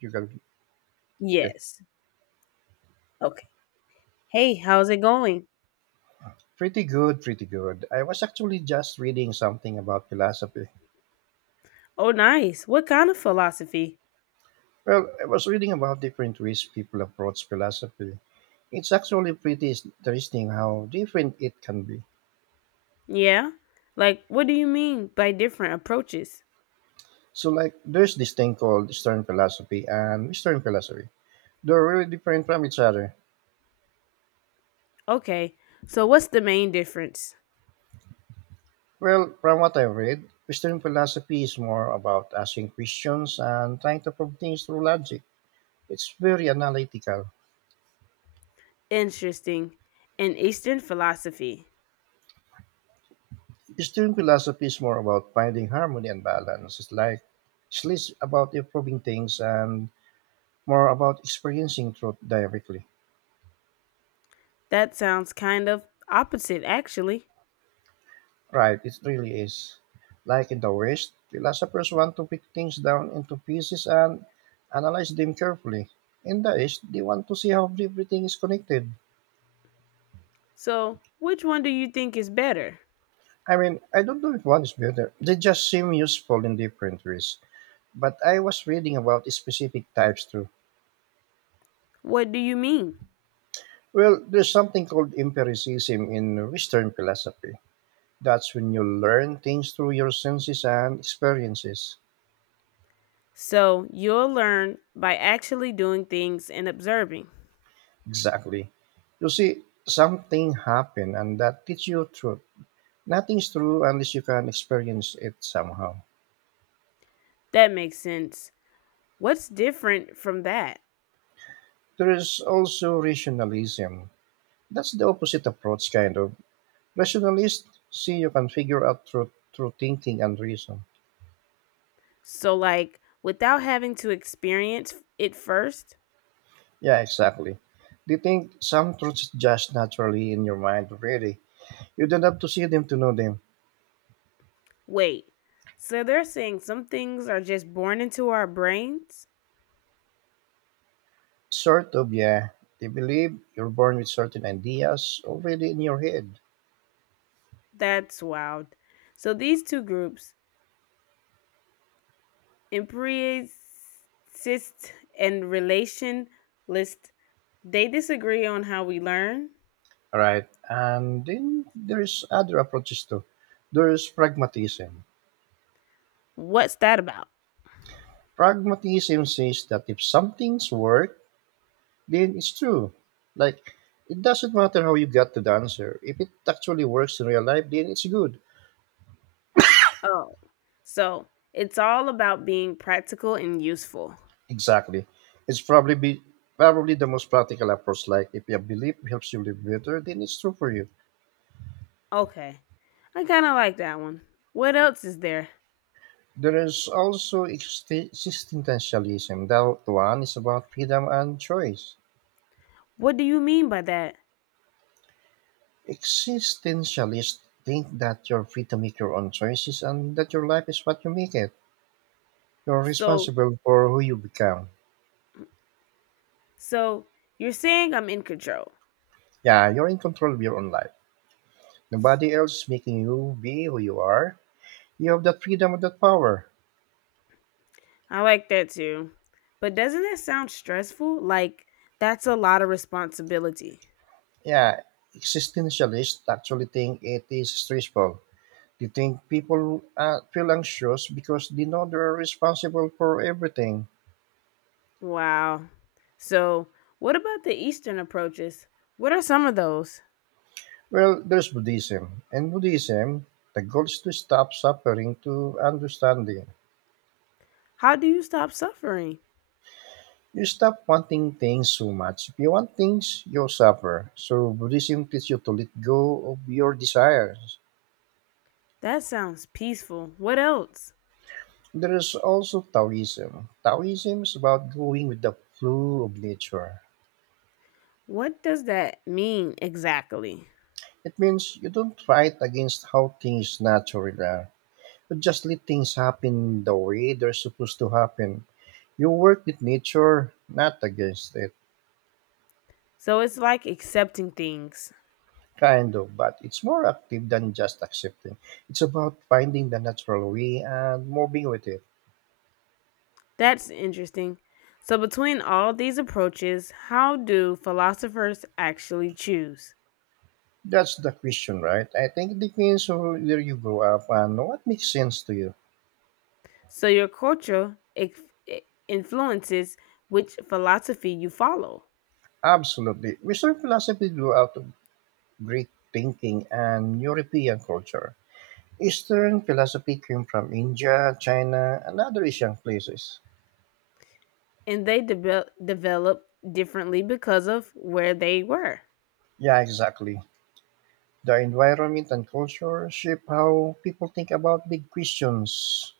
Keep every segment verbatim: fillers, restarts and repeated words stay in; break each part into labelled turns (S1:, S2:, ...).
S1: You can, okay.
S2: Yes. Okay. Hey, how's it going?
S1: Pretty good, pretty good. I was actually just reading something about philosophy.
S2: Oh, nice. What kind of philosophy?
S1: Well, I was reading about different ways people approach philosophy. It's actually pretty interesting how different it can be.
S2: Yeah. Like, what do you mean by different approaches?
S1: So, like, there's this thing called Eastern philosophy and Western philosophy. They're really different from each other.
S2: Okay. So, what's the main difference?
S1: Well, from what I've read, Western philosophy is more about asking questions and trying to prove things through logic. It's very analytical.
S2: Interesting. In Eastern philosophy.
S1: Eastern student philosophy is more about finding harmony and balance. It's like it's less about improving things and more about experiencing truth directly.
S2: That sounds kind of opposite, actually.
S1: Right, it really is. Like in the West, philosophers want to break things down into pieces and analyze them carefully. In the East, they want to see how everything is connected.
S2: So, which one do you think is better?
S1: I mean, I don't know if one is better. They just seem useful in different ways. But I was reading about specific types too.
S2: What do you mean?
S1: Well, there's something called empiricism in Western philosophy. That's when you learn things through your senses and experiences.
S2: So, you'll learn by actually doing things and observing.
S1: Exactly. You see something happen and that teaches you truth. Nothing's true unless you can experience it somehow.
S2: That makes sense. What's different from that?
S1: There is also rationalism. That's the opposite approach, kind of. Rationalists see you can figure out truth through thinking and reason.
S2: So, like, without having to experience it first,
S1: Yeah, exactly. They think some truths just naturally in your mind already. You don't have to see them to know them.
S2: wait. So, they're saying some things are just born into our brains?
S1: Sort of, yeah. They believe you're born with certain ideas already in your head.
S2: That's wild. So, these two groups, empiricist and relationalist, they disagree on how we learn.
S1: Right. And then there's other approaches too. There's pragmatism.
S2: What's that about?
S1: Pragmatism says that if something's work, then it's true. Like, it doesn't matter how you got to the answer. If it actually works in real life, then it's good.
S2: Oh, so it's all about being practical and useful.
S1: Exactly. It's probably be, probably the most practical approach. Like, if your belief helps you live better, then it's true for you.
S2: Okay, I kind of like that one. What else is there?
S1: There is also exi- existentialism. That one is about freedom and choice.
S2: What do you mean by that?
S1: Existentialists think that you're free to make your own choices and that your life is what you make it. You're
S2: So
S1: responsible for who you become.
S2: So you're saying I'm in control.
S1: Yeah, you're in control of your own life. Nobody else is making you be who you are. You have that freedom and that power.
S2: I like that too. But doesn't that sound stressful? Like, that's a lot of responsibility.
S1: Yeah, existentialists actually think it is stressful. They think people uh, feel anxious because they know they're responsible for everything.
S2: Wow. So, what about the Eastern approaches? What are some of those?
S1: Well, there's Buddhism. In Buddhism, the goal is to stop suffering to understanding.
S2: How do you stop suffering?
S1: You stop wanting things so much. If you want things, you'll suffer. So Buddhism teaches you to let go of your desires.
S2: That sounds peaceful. What else?
S1: There is also Taoism. Taoism is about going with the flow of nature.
S2: What does that mean exactly?
S1: It means you don't fight against how things naturally are. You just let things happen the way they're supposed to happen. You work with nature, not against it.
S2: So, it's like accepting things.
S1: Kind of, but it's more active than just accepting. It's about finding the natural way and moving with it.
S2: That's interesting. So, between all these approaches, how do philosophers actually choose?
S1: That's the question, right? I think it depends on where you grow up and what makes sense to you.
S2: So your culture ex- e-, influences which philosophy you follow,
S1: Absolutely. Western philosophy grew out of Greek thinking and European culture. Eastern philosophy came from India, China, and other Asian places.
S2: and they debe- develop differently because of where they were.
S1: Yeah, exactly. The environment and culture shape how people think about big questions.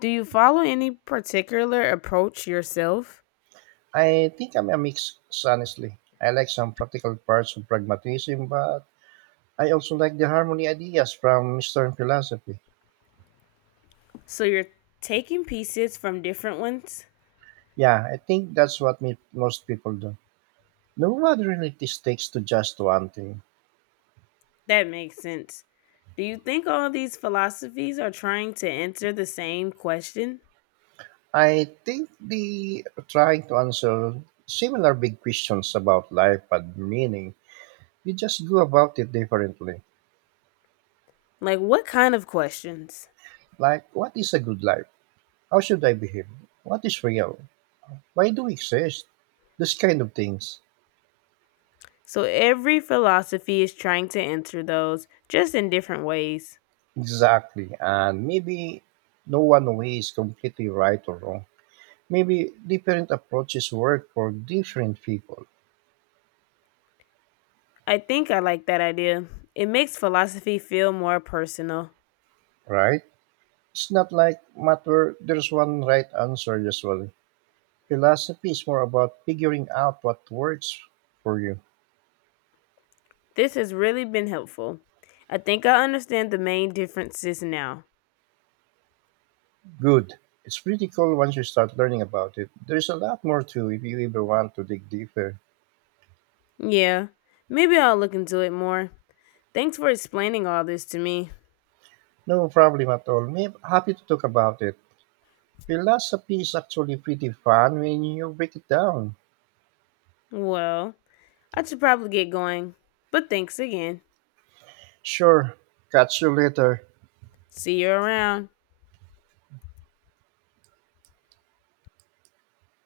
S2: Do you follow any particular approach yourself?
S1: I think I'm a mix, honestly. I like some practical parts of pragmatism, but I also like the harmony ideas from Eastern philosophy.
S2: So you're taking pieces from different ones?
S1: Yeah, I think that's what me, most people do. No one really sticks to just one thing.
S2: That makes sense. Do you think all these philosophies are trying to answer the same question?
S1: I think the trying to answer similar big questions about life and meaning, you just go about it differently.
S2: Like, what kind of questions?
S1: Like, what is a good life? How should I behave? What is real? Why do we exist? Those kind of things.
S2: So, every philosophy is trying to answer those just in different ways.
S1: Exactly. And maybe no one way is completely right or wrong. Maybe different approaches work for different people,
S2: I think I like that idea. It makes philosophy feel more personal.
S1: right? It's not like matter there's one right answer usually. Philosophy is more about figuring out what works for you.
S2: This has really been helpful. I think I understand the main differences now.
S1: Good. It's pretty cool once you start learning about it. There's a lot more too if you ever want to dig deeper.
S2: Yeah, maybe I'll look into it more. Thanks for explaining all this to me.
S1: No problem at all. Me happy to talk about it. Philosophy is actually pretty fun when you break it down.
S2: Well, I should probably get going, but thanks again.
S1: Sure. Catch you later.
S2: See you around.